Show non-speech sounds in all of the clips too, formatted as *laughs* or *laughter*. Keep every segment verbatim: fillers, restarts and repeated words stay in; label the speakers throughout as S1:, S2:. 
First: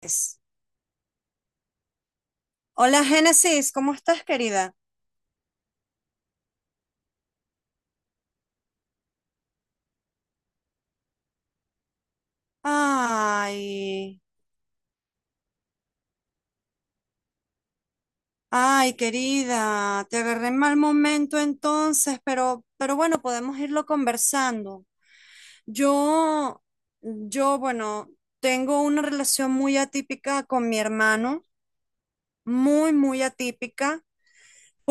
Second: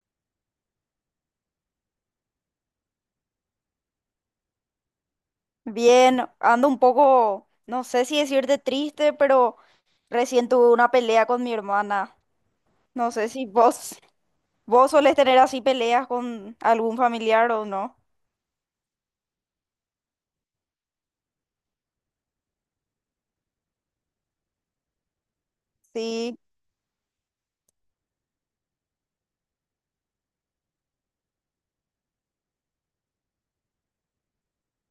S1: Es. Hola Génesis, ¿cómo estás, querida?
S2: Bien, ando un poco, no sé si decirte triste, pero recién tuve una pelea con mi hermana. No sé si vos,
S1: Ay,
S2: vos solés tener así peleas con algún familiar o no.
S1: ay, querida, te agarré en mal momento entonces, pero, pero bueno, podemos irlo conversando.
S2: Sí,
S1: Yo, yo, bueno, tengo una relación muy atípica con mi hermano, muy, muy atípica,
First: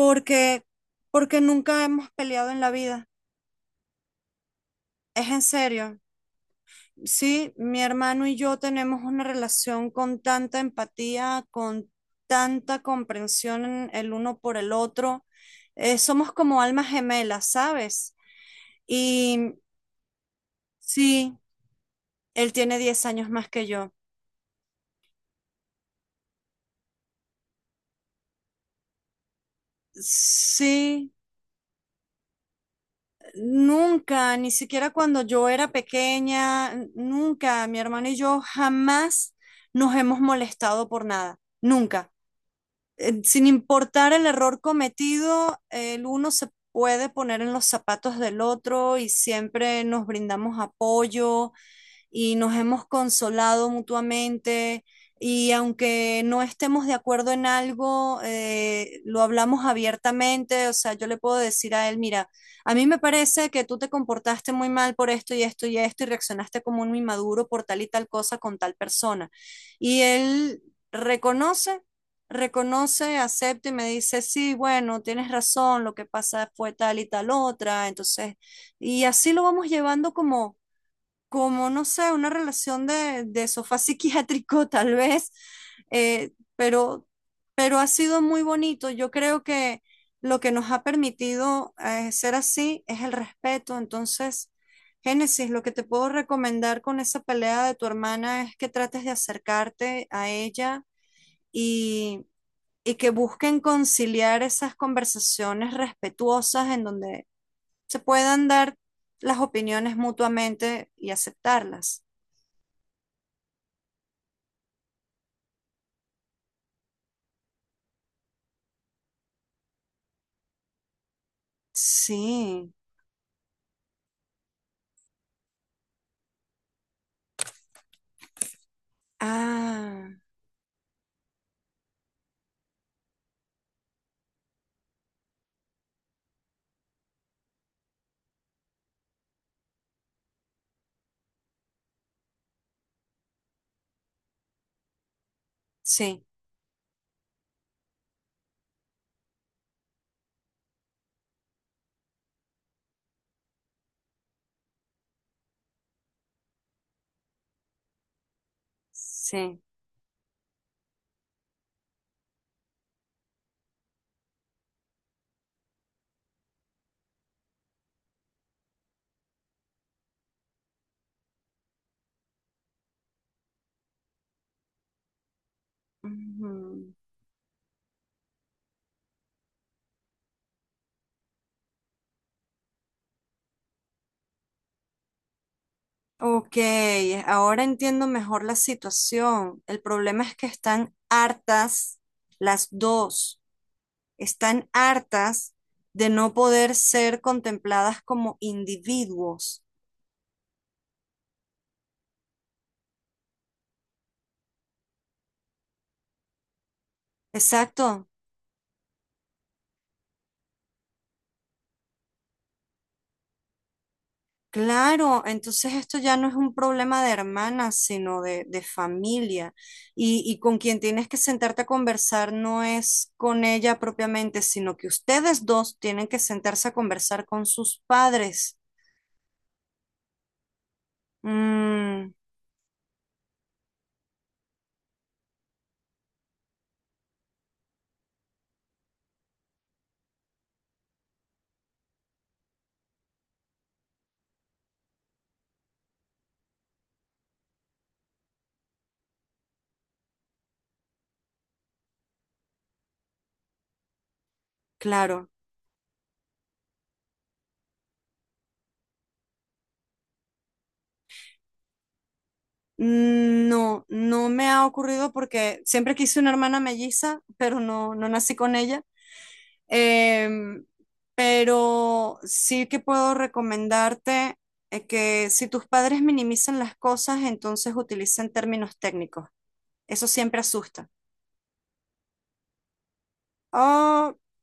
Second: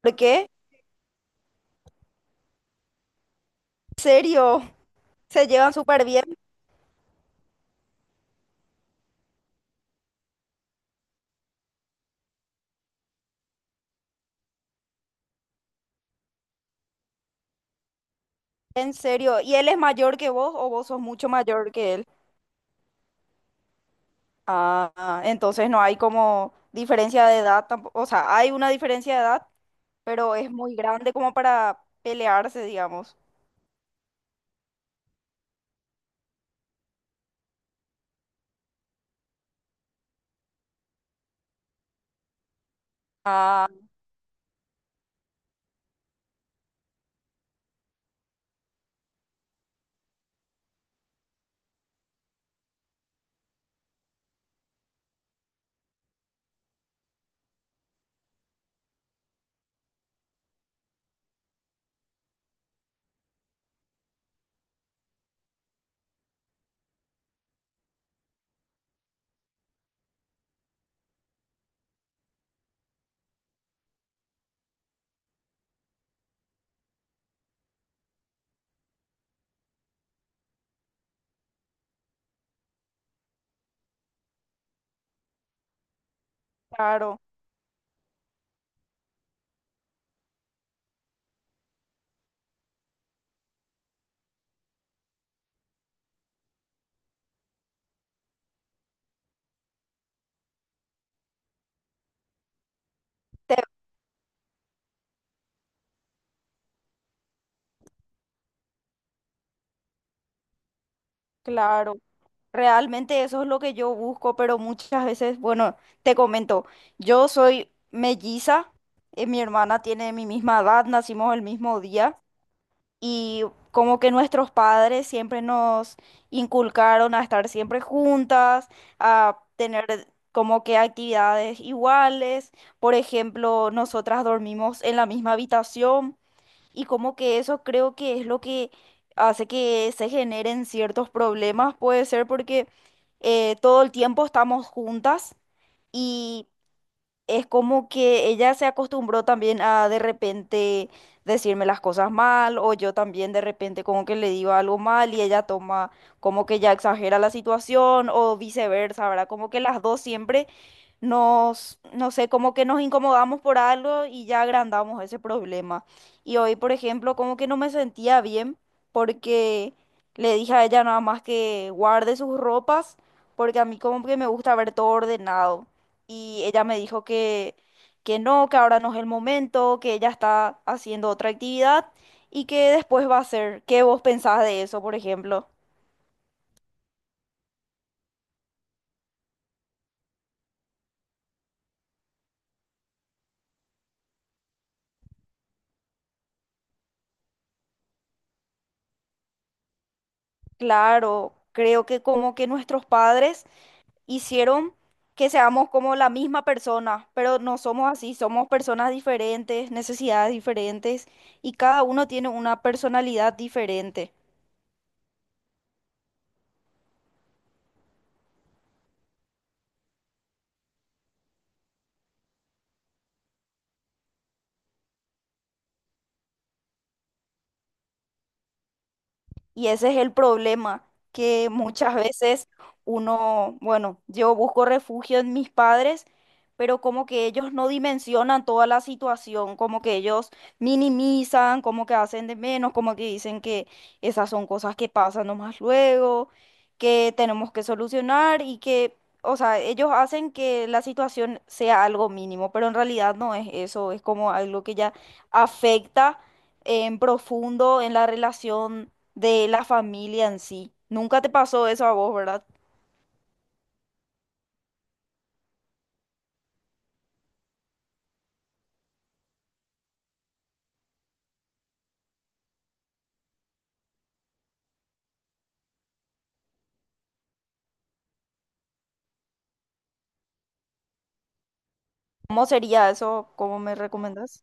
S2: ¿por qué?
S1: porque nunca hemos peleado en la vida.
S2: ¿En serio? *laughs*
S1: Es en
S2: Se llevan
S1: serio.
S2: súper bien,
S1: Sí, mi hermano y yo tenemos una relación con tanta empatía, con tanta comprensión en- el uno por el otro. Eh, somos como almas gemelas, ¿sabes?
S2: en serio. ¿Y
S1: Y
S2: él es mayor que vos o vos sos mucho
S1: sí,
S2: mayor que él?
S1: él tiene diez años más que yo.
S2: Ah, entonces no hay como diferencia de edad tampoco. O sea, hay una diferencia de edad, pero es muy
S1: Sí,
S2: grande como para pelearse, digamos.
S1: nunca, ni siquiera cuando yo era pequeña, n- nunca, mi hermano y yo jamás nos hemos molestado por nada, nunca. Eh, sin
S2: Ah,
S1: importar el error cometido, el uno se puede poner en los zapatos del otro y siempre nos brindamos apoyo, y nos hemos consolado mutuamente y aunque no estemos de acuerdo en algo, eh, lo hablamos abiertamente, o sea, yo le puedo decir a él, mira, a mí me parece que tú te comportaste muy mal por esto y esto y esto y reaccionaste como un inmaduro por tal y tal cosa con tal persona. Y él reconoce, reconoce, acepta y me dice, sí, bueno, tienes razón, lo que pasa fue tal y tal otra, entonces, y así lo vamos llevando como como, no sé, una relación de, de sofá psiquiátrico *laughs* tal vez, eh, pero,
S2: claro.
S1: pero ha sido muy bonito. Yo creo que lo que nos ha permitido eh, ser así es el respeto. Entonces, Génesis, lo que te puedo recomendar con esa pelea de tu hermana es que trates de acercarte a ella y, y que busquen
S2: Te-
S1: conciliar esas conversaciones respetuosas en donde se puedan dar las opiniones mutuamente y
S2: Claro.
S1: aceptarlas.
S2: Realmente eso es lo que yo busco, pero muchas veces, bueno, te comento, yo soy melliza, eh, mi hermana tiene mi misma edad, nacimos el mismo día
S1: Sí.
S2: y como que nuestros padres siempre nos inculcaron a estar siempre juntas, a tener
S1: Ah,
S2: como que actividades iguales, por ejemplo, nosotras dormimos en la misma habitación. Y como que eso creo que es lo que hace que se generen ciertos problemas, puede ser porque eh, todo el tiempo estamos juntas
S1: sí,
S2: y es como que ella se acostumbró también a de repente decirme las cosas mal o yo también de repente como que le digo algo mal y ella toma como que ya exagera la situación o viceversa, ¿verdad? Como
S1: sí.
S2: que las dos siempre nos, no sé, como que nos incomodamos por algo y ya agrandamos ese problema. Y hoy, por ejemplo, como que no me sentía bien porque le dije a ella nada más que guarde sus ropas porque a mí como que me gusta ver todo ordenado y ella me
S1: Ujú.
S2: dijo que, que no, que ahora no es el momento, que ella está haciendo otra actividad y que después va a hacer. ¿Qué vos pensás de eso, por ejemplo?
S1: Ok, eh, ahora entiendo mejor la situación. El problema es que están hartas las dos. Están hartas de no poder ser contempladas como individuos.
S2: Claro, creo que como que nuestros padres hicieron que seamos como la misma persona, pero no somos
S1: Exacto.
S2: así, somos personas diferentes, necesidades diferentes y cada uno tiene una personalidad diferente.
S1: Claro, entonces esto ya no es un problema de hermanas, sino de, de familia. Y, y con quien tienes que sentarte a conversar no es con ella propiamente, sino que ustedes dos tienen que sentarse a conversar con sus padres.
S2: Y ese es el problema, que muchas
S1: Mm,
S2: veces uno, bueno, yo busco refugio en mis padres, pero como que ellos no dimensionan toda la situación, como que ellos minimizan, como que hacen de menos, como que dicen que esas son cosas que pasan nomás luego, que tenemos que solucionar y que, o sea, ellos hacen que la situación sea algo mínimo, pero en realidad no es eso, es como algo que ya
S1: claro.
S2: afecta en profundo en la relación de la familia en sí. Nunca te pasó eso a vos, ¿verdad?
S1: Mm, No, no me ha ocurrido porque siempre quise una hermana melliza, pero no, no nací con ella. Em, pero sí que puedo recomendarte eh, que si tus padres minimizan las cosas, entonces utilicen términos técnicos. Eso siempre asusta.
S2: ¿Cómo sería eso? ¿Cómo me
S1: Oh,
S2: recomendás?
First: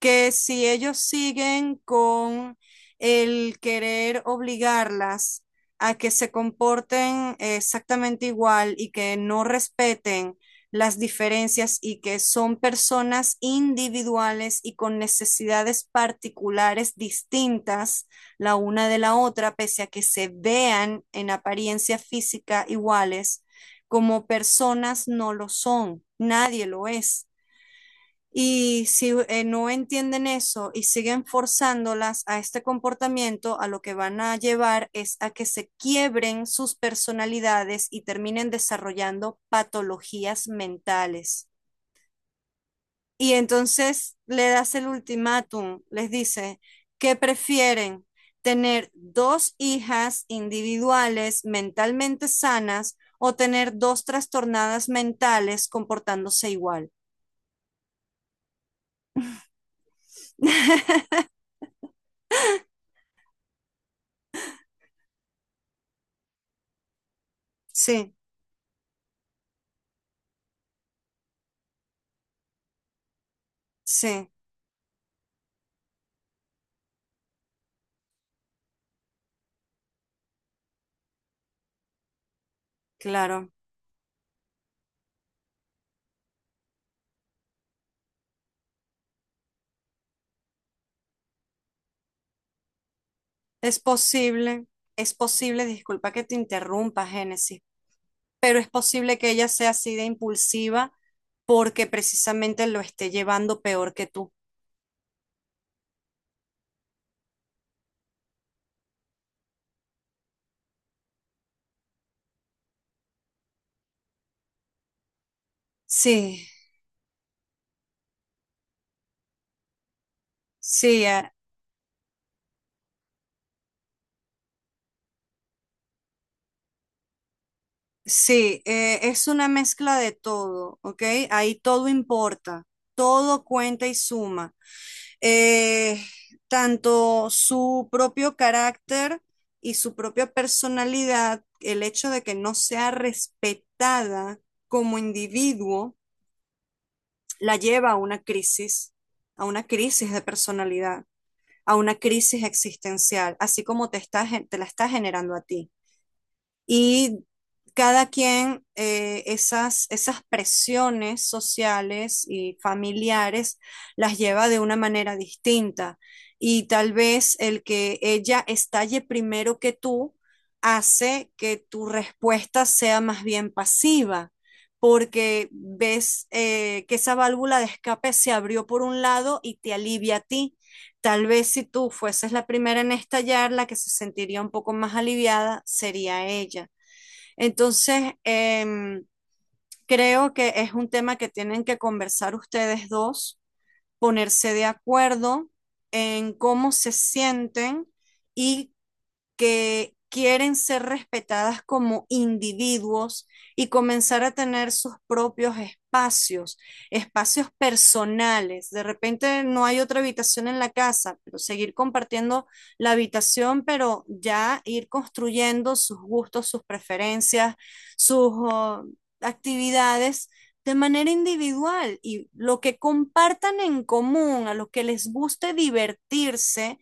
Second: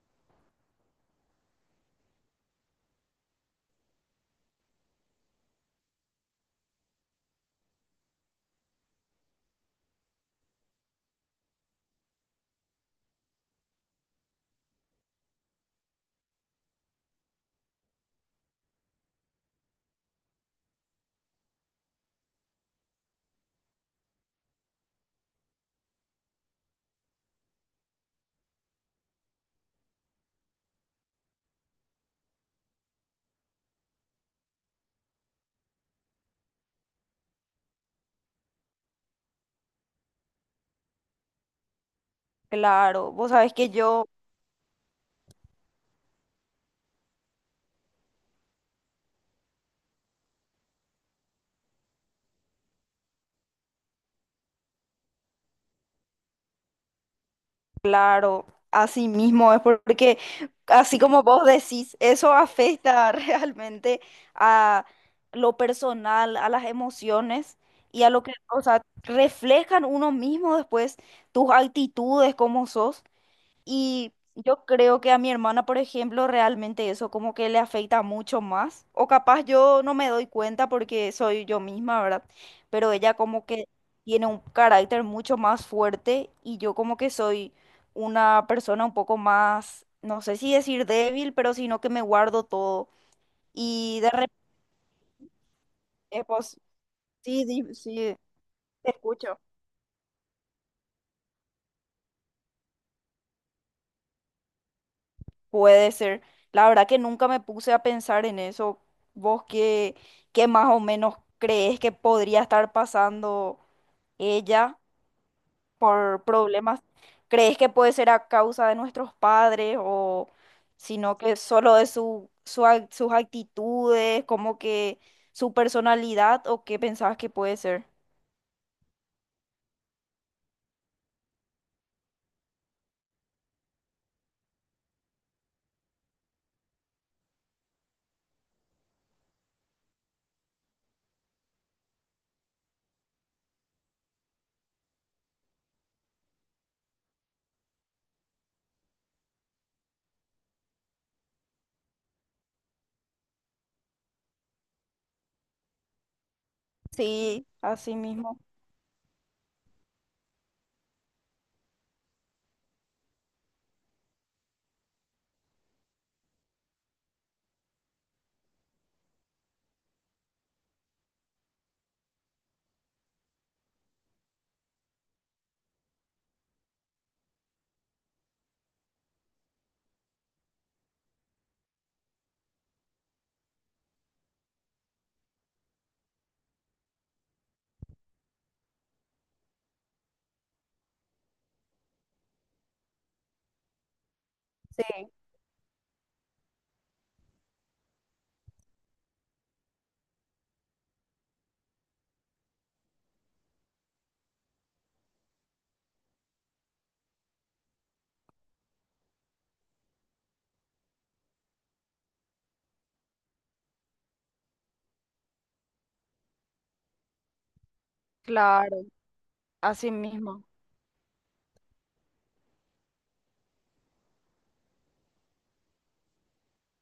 S1: que si ellos siguen con el querer obligarlas a que se comporten exactamente igual y que no respeten las diferencias y que son personas individuales y con necesidades particulares distintas la una de la otra, pese a que se vean en apariencia física iguales, como personas no lo son, nadie lo es. Y si eh, no entienden eso y siguen forzándolas a este comportamiento, a lo que van a llevar es a que se quiebren sus personalidades y terminen desarrollando patologías mentales.
S2: Claro, vos
S1: Y
S2: sabés que yo,
S1: entonces le das el ultimátum, les dice, ¿qué prefieren? ¿Tener dos hijas individuales mentalmente sanas o tener dos trastornadas mentales comportándose igual?
S2: claro, así mismo es porque, así
S1: *laughs*
S2: como vos decís, eso afecta *laughs* realmente a lo personal, a las emociones y a
S1: Sí,
S2: lo que, o sea, reflejan uno mismo después tus actitudes, cómo sos. Y
S1: sí,
S2: yo creo que a mi hermana, por ejemplo, realmente eso como que le afecta mucho más. O capaz yo no me doy cuenta porque soy yo misma, ¿verdad? Pero ella como
S1: claro.
S2: que tiene un carácter mucho más fuerte y yo como que soy una persona un poco más, no sé si decir débil, pero sino que me guardo todo.
S1: Es
S2: Y de
S1: posible, es posible, disculpa que
S2: repente,
S1: te
S2: pues,
S1: interrumpa,
S2: sí,
S1: Génesis,
S2: di- sí,
S1: pero es
S2: te
S1: posible que
S2: escucho.
S1: ella sea así de impulsiva porque precisamente lo esté llevando peor que tú.
S2: Puede ser. La verdad que nunca me puse a pensar en eso. ¿Vos qué, qué más o menos crees que podría estar pasando ella por
S1: Sí,
S2: problemas? ¿Crees que puede ser a causa de nuestros padres o
S1: sí,
S2: sino
S1: eh,
S2: que solo de su, su ac- sus actitudes, como que su personalidad o qué pensabas que puede ser?
S1: sí, eh, es una mezcla de todo, ¿ok? Ahí todo importa, todo cuenta y suma. Eh, Tanto su propio carácter y su propia personalidad, el hecho de que no sea respetada como individuo, la lleva a una crisis, a una crisis de personalidad, a una crisis existencial, así como te está, gen- te la está generando a ti y
S2: Sí, así
S1: cada
S2: mismo.
S1: quien eh, esas, esas presiones sociales y familiares las lleva de una manera distinta. Y tal vez el que ella estalle primero que tú hace que tu respuesta sea más bien pasiva, porque ves eh, que esa válvula de escape se abrió por un lado y te alivia a ti. Tal vez si tú fueses la primera en estallar, la que se sentiría un poco más aliviada sería ella. Entonces, em, creo que es un tema que tienen que conversar ustedes dos, ponerse de
S2: Sí,
S1: acuerdo en cómo se sienten y que quieren ser respetadas como individuos y comenzar a tener sus propios espacios, espacios personales. De repente no hay otra habitación en la casa, pero seguir compartiendo la habitación, pero ya ir construyendo sus gustos, sus preferencias, sus uh,
S2: claro, así
S1: actividades
S2: mismo.
S1: de manera individual y lo que compartan en común, a lo que les guste divertirse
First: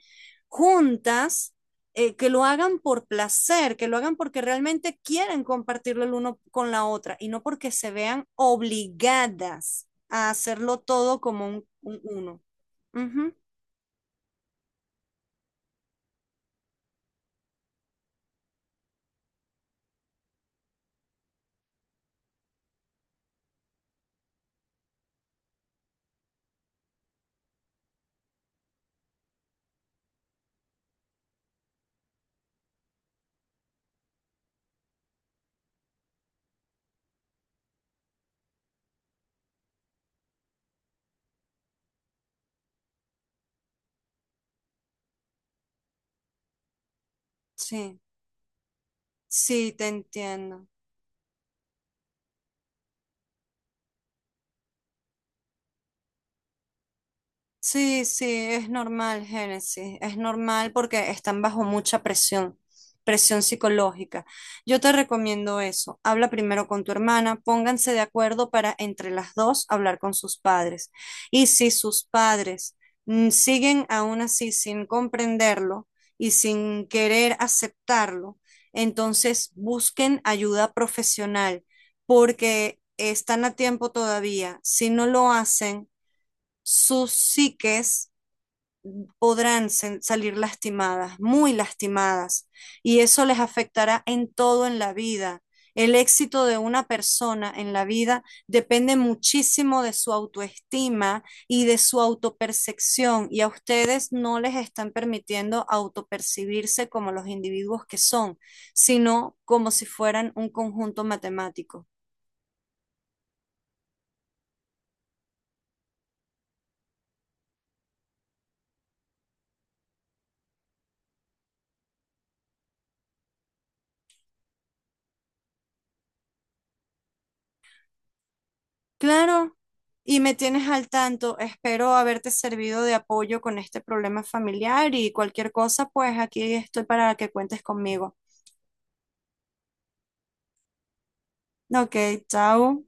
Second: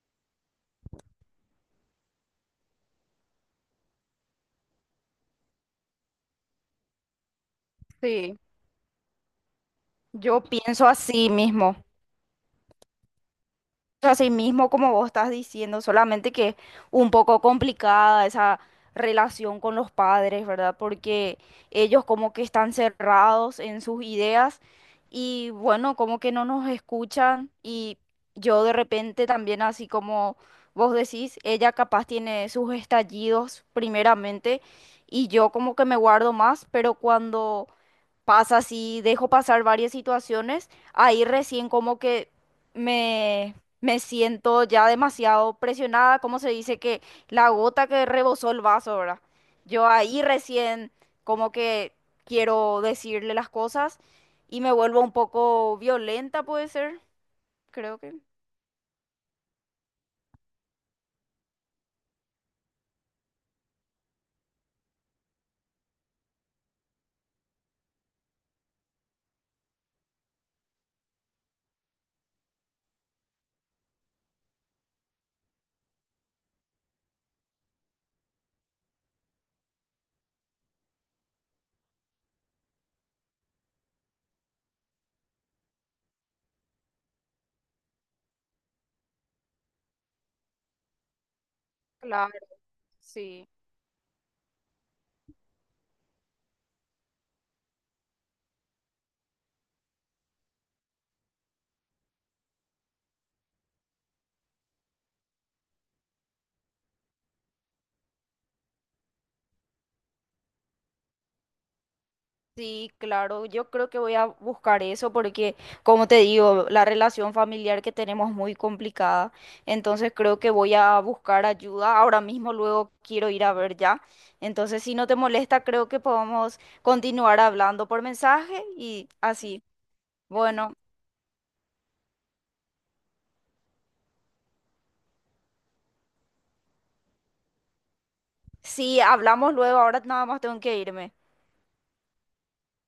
S1: juntas eh, que lo hagan por placer, que lo hagan porque realmente quieren compartirlo el uno con la otra y no porque se vean
S2: Sí,
S1: obligadas a
S2: yo
S1: hacerlo
S2: pienso
S1: todo
S2: así
S1: como un,
S2: mismo.
S1: un uno. Uh -huh.
S2: Así mismo, como vos estás diciendo, solamente que es un poco complicada esa relación con los padres, ¿verdad? Porque ellos como que están cerrados en sus ideas y bueno, como que no nos escuchan y yo de repente también, así como vos decís, ella capaz tiene sus estallidos primeramente y yo como que me guardo más, pero cuando pasa así, dejo pasar varias situaciones, ahí recién como que me, me siento ya demasiado presionada, como se dice que la gota
S1: Sí,
S2: que rebosó el vaso, ¿verdad?
S1: sí,
S2: Yo
S1: te
S2: ahí
S1: entiendo.
S2: recién como que quiero decirle las cosas y me vuelvo un poco violenta, puede ser, creo
S1: Sí,
S2: que.
S1: sí, es normal, Génesis, es normal porque están bajo mucha presión, presión psicológica. Yo te recomiendo eso. Habla primero con tu hermana, pónganse de acuerdo para entre las dos hablar con sus padres. Y si sus padres mm, siguen aún así sin comprenderlo y sin querer aceptarlo, entonces busquen ayuda profesional porque están a tiempo todavía. Si no lo hacen sus psiques podrán salir lastimadas, muy
S2: Claro,
S1: lastimadas, y eso les
S2: sí.
S1: afectará en todo en la vida. El éxito de una persona en la vida depende muchísimo de su autoestima y de su autopercepción, y a ustedes no les están permitiendo autopercibirse como los individuos que son, sino como si fueran un conjunto matemático.
S2: Sí, claro, yo creo que voy a buscar eso porque, como te digo, la relación familiar que tenemos es muy complicada, entonces creo que voy a buscar ayuda. Ahora mismo luego quiero ir a ver ya. Entonces, si no te molesta, creo que podemos continuar hablando por mensaje y
S1: Claro,
S2: así.
S1: y me tienes
S2: Bueno,
S1: al tanto. Espero haberte servido de apoyo con este problema familiar y cualquier cosa, pues aquí estoy para que cuentes conmigo.
S2: sí, hablamos luego, ahora nada más tengo que irme.
S1: Ok, chao.